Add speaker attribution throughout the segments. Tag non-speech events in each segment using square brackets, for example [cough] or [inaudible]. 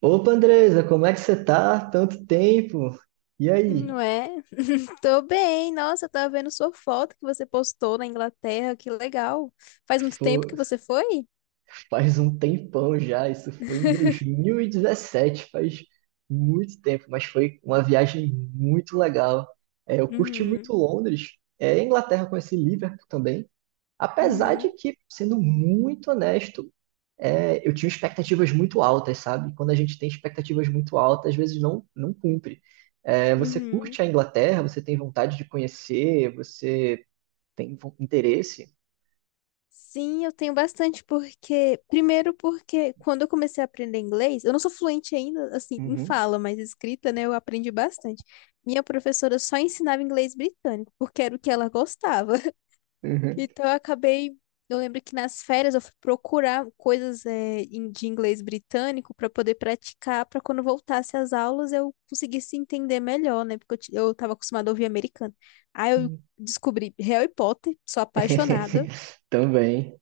Speaker 1: Opa, Andresa, como é que você tá? Tanto tempo. E aí?
Speaker 2: Não é? Tô bem. Nossa, eu tava vendo sua foto que você postou na Inglaterra. Que legal. Faz muito tempo
Speaker 1: Pô,
Speaker 2: que você foi?
Speaker 1: faz um tempão já, isso foi em
Speaker 2: [laughs]
Speaker 1: 2017, faz muito tempo, mas foi uma viagem muito legal. Eu curti
Speaker 2: Uhum,
Speaker 1: muito Londres, a Inglaterra conheci Liverpool também, apesar de
Speaker 2: uhum,
Speaker 1: que, sendo muito honesto, eu tinha expectativas muito altas, sabe? Quando a gente tem expectativas muito altas, às vezes não cumpre. É, você
Speaker 2: uhum.
Speaker 1: curte a Inglaterra, você tem vontade de conhecer, você tem interesse?
Speaker 2: Sim, eu tenho bastante porque, primeiro porque quando eu comecei a aprender inglês, eu não sou fluente ainda, assim, em
Speaker 1: Uhum,
Speaker 2: fala, mas escrita, né, eu aprendi bastante. Minha professora só ensinava inglês britânico, porque era o que ela gostava.
Speaker 1: uhum.
Speaker 2: Então eu acabei. Eu lembro que nas férias eu fui procurar coisas de inglês britânico para poder praticar, para quando voltasse às aulas eu conseguisse entender melhor, né? Porque eu tava acostumada a ouvir americano. Aí eu descobri Harry Potter, sou apaixonada.
Speaker 1: [laughs] Também,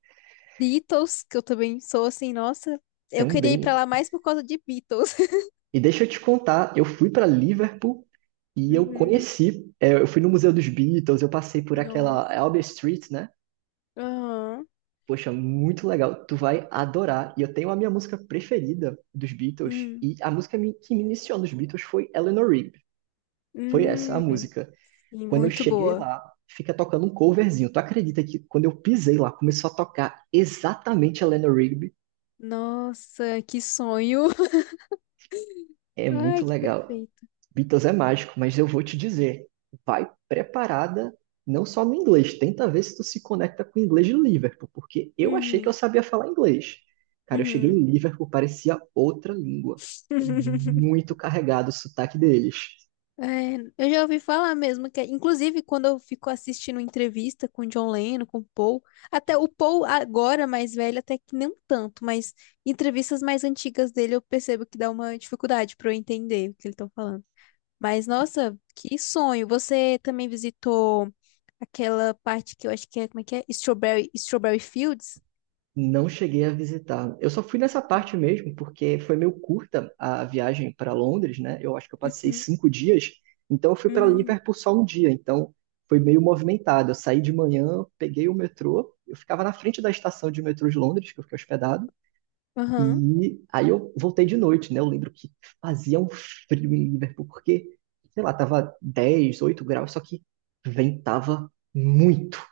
Speaker 2: Beatles, que eu também sou assim, nossa, eu queria ir para
Speaker 1: também.
Speaker 2: lá mais por causa de Beatles. [laughs]
Speaker 1: E deixa eu te contar, eu fui para Liverpool e eu
Speaker 2: Uhum.
Speaker 1: conheci, eu fui no Museu dos Beatles, eu passei por aquela
Speaker 2: Nossa.
Speaker 1: Albert Street, né?
Speaker 2: Aham.
Speaker 1: Poxa, muito legal. Tu vai adorar. E eu tenho a minha música preferida dos Beatles
Speaker 2: Hum.
Speaker 1: e a música que me iniciou nos Beatles foi Eleanor Rigby. Foi essa a
Speaker 2: Hum.
Speaker 1: música.
Speaker 2: Sim,
Speaker 1: Quando eu
Speaker 2: muito
Speaker 1: cheguei
Speaker 2: boa.
Speaker 1: lá, fica tocando um coverzinho. Tu acredita que quando eu pisei lá, começou a tocar exatamente Eleanor Rigby?
Speaker 2: Nossa, que sonho. [laughs]
Speaker 1: É muito
Speaker 2: Ai, que
Speaker 1: legal.
Speaker 2: perfeito.
Speaker 1: Beatles é mágico, mas eu vou te dizer, vai preparada não só no inglês, tenta ver se tu se conecta com o inglês de Liverpool, porque eu achei que eu
Speaker 2: Uhum,
Speaker 1: sabia falar inglês. Cara, eu cheguei
Speaker 2: uhum.
Speaker 1: em Liverpool, parecia outra língua. É
Speaker 2: [laughs]
Speaker 1: muito carregado o sotaque deles.
Speaker 2: É, eu já ouvi falar mesmo que, inclusive, quando eu fico assistindo entrevista com o John Lennon, com o Paul, até o Paul agora mais velho, até que não tanto, mas entrevistas mais antigas dele eu percebo que dá uma dificuldade para eu entender o que eles estão falando. Mas nossa, que sonho! Você também visitou aquela parte que eu acho que é, como é que é? Strawberry, Strawberry Fields?
Speaker 1: Não cheguei a visitar. Eu só fui nessa parte mesmo, porque foi meio curta a viagem para Londres, né? Eu acho que eu passei
Speaker 2: Uhum.
Speaker 1: 5 dias, então eu fui para
Speaker 2: Hum.
Speaker 1: Liverpool só um dia, então foi meio movimentado. Eu saí de manhã, peguei o metrô, eu ficava na frente da estação de metrô de Londres, que eu fiquei hospedado,
Speaker 2: Aham.
Speaker 1: e aí eu voltei de noite, né? Eu lembro que fazia um frio em Liverpool, porque, sei lá, tava 10 8 graus, só que ventava muito.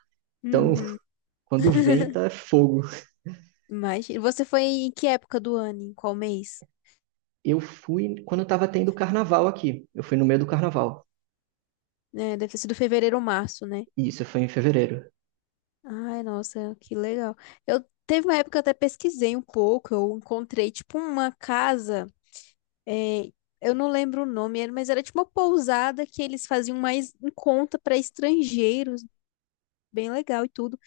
Speaker 1: Então,
Speaker 2: Uhum.
Speaker 1: [laughs] quando
Speaker 2: [laughs]
Speaker 1: venta, é fogo.
Speaker 2: Mas você foi em que época do ano? Em qual mês?
Speaker 1: Eu fui quando estava tendo carnaval aqui. Eu fui no meio do carnaval.
Speaker 2: É, deve ter sido fevereiro ou março, né?
Speaker 1: E isso foi em fevereiro.
Speaker 2: Ai, nossa, que legal. Eu teve uma época que eu até pesquisei um pouco, eu encontrei tipo uma casa, é, eu não lembro o nome, mas era tipo uma pousada que eles faziam mais em conta para estrangeiros, bem legal e tudo.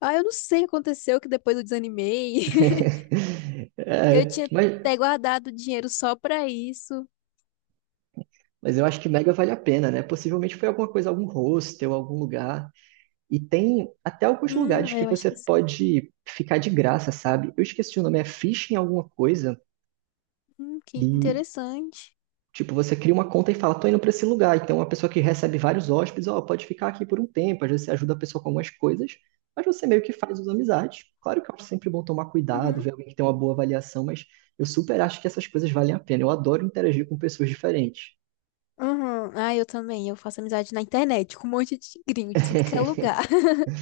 Speaker 2: Ah, eu não sei o que aconteceu que depois eu desanimei. [laughs]
Speaker 1: [laughs]
Speaker 2: Eu
Speaker 1: É,
Speaker 2: tinha até
Speaker 1: mas,
Speaker 2: guardado dinheiro só para isso.
Speaker 1: mas eu acho que mega vale a pena, né? Possivelmente foi alguma coisa, algum hostel, algum lugar. E tem até alguns lugares que
Speaker 2: É, eu acho
Speaker 1: você
Speaker 2: que sim.
Speaker 1: pode ficar de graça, sabe? Eu esqueci o nome, é Fishing alguma coisa.
Speaker 2: Que
Speaker 1: E
Speaker 2: interessante.
Speaker 1: tipo, você cria uma conta e fala, tô indo para esse lugar. Então, uma pessoa que recebe vários hóspedes, ó, pode ficar aqui por um tempo. Às vezes você ajuda a pessoa com algumas coisas, mas você meio que faz as amizades. Claro que eu acho sempre bom tomar cuidado,
Speaker 2: Uhum.
Speaker 1: ver alguém que tem uma boa avaliação, mas eu super acho que essas coisas valem a pena. Eu adoro interagir com pessoas diferentes.
Speaker 2: Uhum. Ah, eu também. Eu faço amizade na internet com um monte de gringo de tudo que é
Speaker 1: [laughs]
Speaker 2: lugar. [laughs]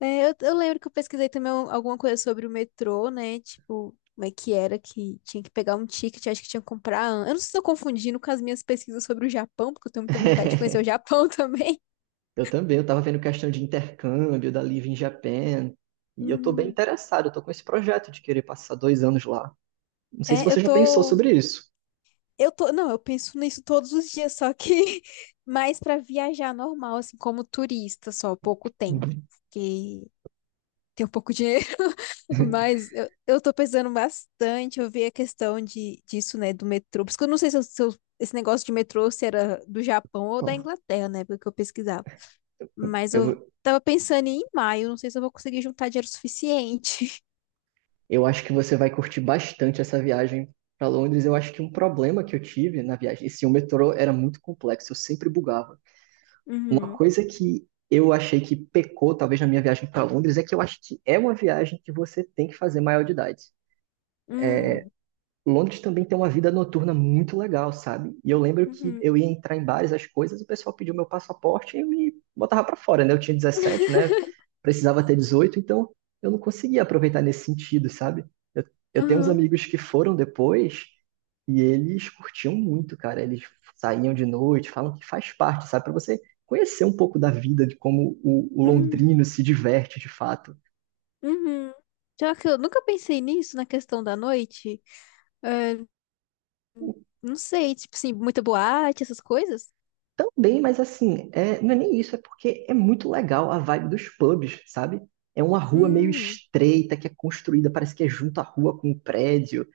Speaker 2: É, eu lembro que eu pesquisei também alguma coisa sobre o metrô, né? Tipo, como é que era que tinha que pegar um ticket, acho que tinha que comprar. Eu não sei se estou confundindo com as minhas pesquisas sobre o Japão, porque eu tenho muita vontade de conhecer o Japão [laughs] também.
Speaker 1: Eu também, eu tava vendo questão de intercâmbio da Live in Japan. E eu tô bem
Speaker 2: Hum,
Speaker 1: interessado, eu tô com esse projeto de querer passar 2 anos lá. Não sei se
Speaker 2: é, eu
Speaker 1: você já pensou
Speaker 2: tô.
Speaker 1: sobre isso.
Speaker 2: Eu tô. Não, eu penso nisso todos os dias, só que [laughs] mais pra viajar normal, assim, como turista, só pouco tempo.
Speaker 1: Uhum.
Speaker 2: Porque tem um pouco de. Mas eu tô pensando bastante, eu vi a questão de, disso, né, do metrô. Por isso que eu não sei se esse negócio de metrô se era do Japão ou da
Speaker 1: Ó,
Speaker 2: Inglaterra, né, porque eu pesquisava. Mas
Speaker 1: eu
Speaker 2: eu
Speaker 1: vou,
Speaker 2: tava pensando em ir em maio, não sei se eu vou conseguir juntar dinheiro suficiente. [laughs]
Speaker 1: eu acho que você vai curtir bastante essa viagem para Londres. Eu acho que um problema que eu tive na viagem, esse o metrô era muito complexo, eu sempre bugava. Uma
Speaker 2: Uhum.
Speaker 1: coisa que eu achei que pecou, talvez, na minha viagem para Londres, é que eu acho que é uma viagem que você tem que fazer maior de idade.
Speaker 2: Hum.
Speaker 1: Londres também tem uma vida noturna muito legal, sabe? E eu lembro que
Speaker 2: Uhum.
Speaker 1: eu ia entrar em bares, as coisas, o pessoal pediu meu passaporte e me botava pra fora, né? Eu tinha 17, né? Precisava ter 18, então eu não conseguia aproveitar nesse sentido, sabe? Eu, eu tenho uns
Speaker 2: Aham.
Speaker 1: amigos que foram depois e eles curtiam muito, cara. Eles saíam de noite, falam que faz parte, sabe? Pra você conhecer um pouco da vida, de como o
Speaker 2: Hum.
Speaker 1: londrino se diverte de fato.
Speaker 2: Uhum. Já que eu nunca pensei nisso, na questão da noite, é, não sei, tipo assim, muita boate, essas coisas.
Speaker 1: Também, mas assim, não é nem isso, é porque é muito legal a vibe dos pubs, sabe? É uma rua meio
Speaker 2: Hum.
Speaker 1: estreita que é construída, parece que é junto à rua com um prédio,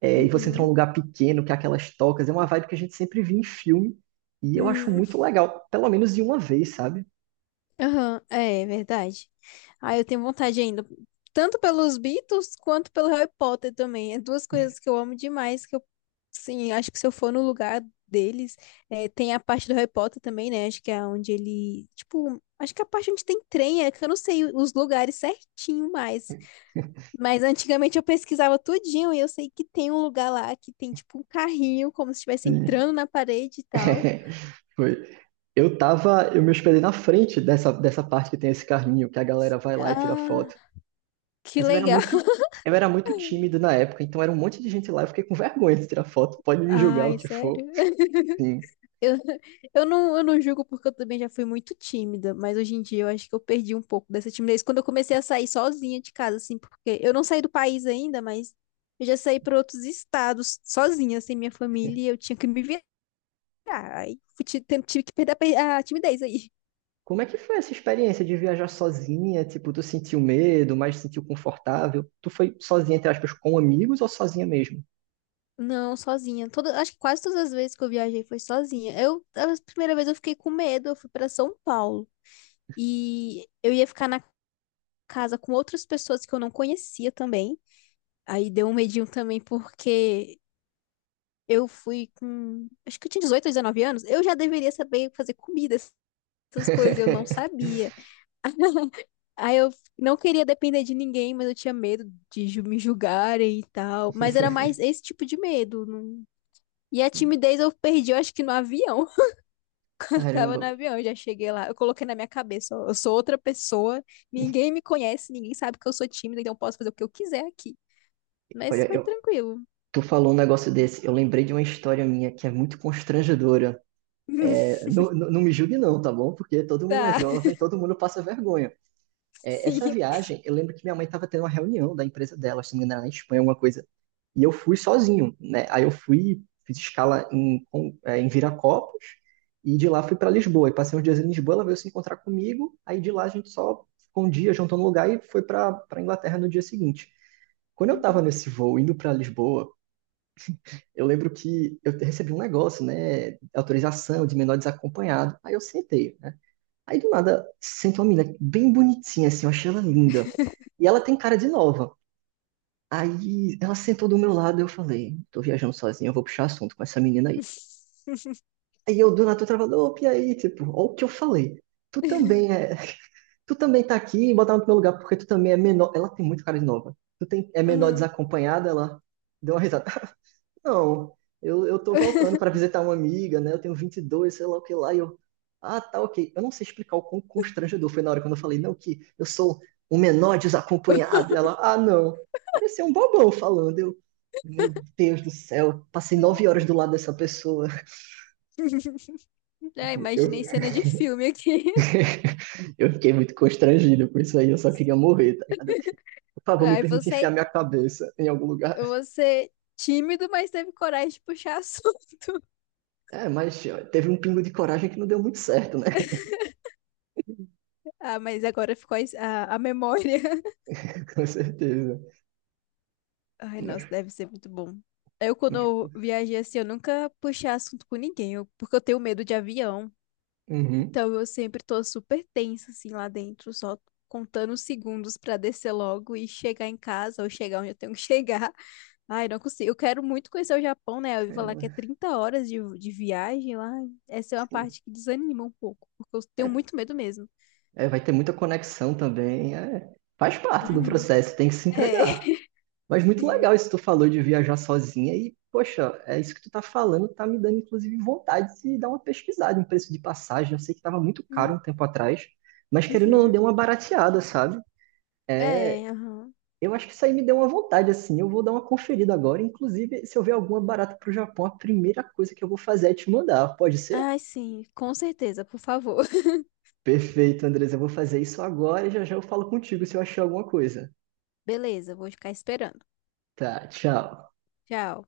Speaker 1: e você entra num
Speaker 2: Uhum.
Speaker 1: lugar pequeno que é aquelas tocas, é uma vibe que a gente sempre vê em filme, e eu acho
Speaker 2: Hum.
Speaker 1: muito legal, pelo menos de uma vez, sabe?
Speaker 2: Aham, é, é verdade. Ah, eu tenho vontade ainda, tanto pelos Beatles quanto pelo Harry Potter também. É duas coisas que eu amo demais, que eu, sim, acho que se eu for no lugar deles, é, tem a parte do Harry Potter também, né? Acho que é onde ele, tipo, acho que é a parte onde tem trem, é que eu não sei os lugares certinho mais. Mas antigamente eu pesquisava tudinho e eu sei que tem um lugar lá que tem, tipo, um carrinho, como se estivesse
Speaker 1: Sim.
Speaker 2: entrando na parede e tal.
Speaker 1: [laughs] Foi. Eu tava, eu me hospedei na frente dessa parte que tem esse carrinho, que a galera vai lá e tira
Speaker 2: Ah,
Speaker 1: foto.
Speaker 2: que
Speaker 1: Mas
Speaker 2: legal.
Speaker 1: eu era muito tímido
Speaker 2: [laughs]
Speaker 1: na época, então era um monte de gente lá, eu fiquei com [laughs] vergonha de tirar foto, pode me julgar o
Speaker 2: Ai,
Speaker 1: que for.
Speaker 2: sério.
Speaker 1: Sim.
Speaker 2: Eu não julgo porque eu também já fui muito tímida, mas hoje em dia eu acho que eu perdi um pouco dessa timidez quando eu comecei a sair sozinha de casa, assim, porque eu não saí do país ainda, mas eu já saí para outros estados sozinha, sem minha família, e eu tinha que me virar. Aí tive que perder a timidez aí.
Speaker 1: Como é que foi essa experiência de viajar sozinha? Tipo, tu sentiu medo, mas se sentiu confortável? Tu foi sozinha, entre aspas, com amigos ou sozinha mesmo?
Speaker 2: [laughs] Não, sozinha. Toda, acho que quase todas as vezes que eu viajei foi sozinha. Eu, a primeira vez eu fiquei com medo, eu fui para São Paulo e eu ia ficar na casa com outras pessoas que eu não conhecia também. Aí deu um medinho também porque eu fui com, acho que eu tinha 18 ou 19 anos, eu já deveria saber fazer comida, essas coisas, eu não
Speaker 1: [laughs]
Speaker 2: sabia. [laughs] Aí eu não queria depender de ninguém, mas eu tinha medo de me julgarem e tal. Mas era mais esse tipo de medo. E a timidez eu perdi, eu acho que no avião. [laughs] Eu tava no
Speaker 1: Caramba,
Speaker 2: avião, eu já cheguei lá. Eu coloquei na minha cabeça, ó, eu sou outra pessoa, ninguém me conhece, ninguém sabe que eu sou tímida, então eu posso fazer o que eu quiser aqui. Mas
Speaker 1: olha,
Speaker 2: foi tranquilo.
Speaker 1: tu falou um negócio desse, eu lembrei de uma história minha que é muito constrangedora.
Speaker 2: [laughs]
Speaker 1: É, não, não não me julgue não, tá bom? Porque todo mundo é
Speaker 2: Tá,
Speaker 1: jovem, todo mundo passa vergonha.
Speaker 2: [laughs]
Speaker 1: É, essa
Speaker 2: sim.
Speaker 1: viagem, eu lembro que minha mãe estava tendo uma reunião da empresa dela, se não me engano, era na Espanha, alguma coisa. E eu fui sozinho, né? Aí eu fui, fiz escala em Viracopos e de lá fui para Lisboa. E passei uns dias em Lisboa, ela veio se encontrar comigo. Aí de lá a gente só ficou um dia, juntou no lugar e foi para para Inglaterra no dia seguinte. Quando eu estava
Speaker 2: Uhum.
Speaker 1: nesse voo indo para Lisboa, eu lembro que eu recebi um negócio, né? Autorização de menor desacompanhado. Aí eu sentei, né? Aí do nada senta uma menina bem bonitinha, assim, eu achei ela linda. E ela tem cara de nova. Aí ela sentou do meu lado e eu falei, tô viajando sozinha, eu vou puxar assunto com essa menina aí.
Speaker 2: [laughs]
Speaker 1: Aí eu do nada tô travado, opa, e aí, tipo, ó o que eu falei. Tu também é, tu também tá aqui, botar no teu lugar, porque tu também é menor. Ela tem muito cara de nova. Tu tem, menor
Speaker 2: Aham.
Speaker 1: desacompanhada, ela deu uma risada. Não, eu tô voltando para visitar uma amiga, né? Eu tenho 22, sei lá o que lá, e eu. Ah, tá, ok. Eu não sei explicar o quão constrangedor foi na hora quando eu falei, não, que eu sou um menor desacompanhado. E ela, ah, não. Parecia um bobão falando. Meu Deus do céu, passei 9 horas
Speaker 2: Ai.
Speaker 1: do lado dessa pessoa.
Speaker 2: [laughs] É,
Speaker 1: Tipo, Eu,
Speaker 2: imaginei cena de filme aqui. [laughs]
Speaker 1: [laughs] eu fiquei muito constrangido com isso aí, eu só queria morrer, tá ligado? Eu, por favor, me
Speaker 2: Aí
Speaker 1: permite enfiar
Speaker 2: você,
Speaker 1: minha cabeça em algum lugar.
Speaker 2: você tímido, mas teve coragem de puxar assunto. [laughs]
Speaker 1: É, mas ó, teve um pingo de coragem que não deu muito certo, né?
Speaker 2: Ah, mas agora ficou a memória. [laughs]
Speaker 1: [laughs] Com certeza.
Speaker 2: Ai, nossa,
Speaker 1: Mas
Speaker 2: deve ser muito bom. Eu, quando eu viajei assim, eu nunca puxei assunto com ninguém, porque eu tenho medo de avião.
Speaker 1: Uhum.
Speaker 2: Então eu sempre tô super tensa, assim, lá dentro, só contando os segundos pra descer logo e chegar em casa ou chegar onde eu tenho que [laughs] chegar. Ai, não consigo. Eu quero muito conhecer o Japão, né? Eu ouvi falar que é
Speaker 1: Caramba,
Speaker 2: 30 horas de viagem lá. Essa é uma
Speaker 1: sim.
Speaker 2: parte que desanima um pouco, porque eu tenho
Speaker 1: É,
Speaker 2: muito medo mesmo.
Speaker 1: vai ter muita conexão também. Faz parte do
Speaker 2: Uhum.
Speaker 1: processo, tem que se
Speaker 2: É,
Speaker 1: entregar.
Speaker 2: [laughs]
Speaker 1: Mas muito legal
Speaker 2: sim.
Speaker 1: isso que tu falou de viajar sozinha e, poxa, é isso que tu tá falando, tá me dando inclusive vontade de dar uma pesquisada em preço de passagem. Eu sei que tava muito caro
Speaker 2: Hum,
Speaker 1: um tempo atrás, mas querendo ou não,
Speaker 2: uhum.
Speaker 1: deu uma barateada, sabe?
Speaker 2: É, aham.
Speaker 1: Eu acho que isso aí me deu uma vontade, assim. Eu vou dar uma conferida agora. Inclusive, se eu ver alguma barata pro Japão, a primeira coisa que eu vou fazer é te mandar. Pode ser?
Speaker 2: Ai, sim, com certeza, por favor. [laughs]
Speaker 1: Perfeito, Andres. Eu vou fazer isso agora e já já eu falo contigo se eu achar alguma coisa.
Speaker 2: Beleza, vou ficar esperando.
Speaker 1: Tá, tchau.
Speaker 2: Tchau.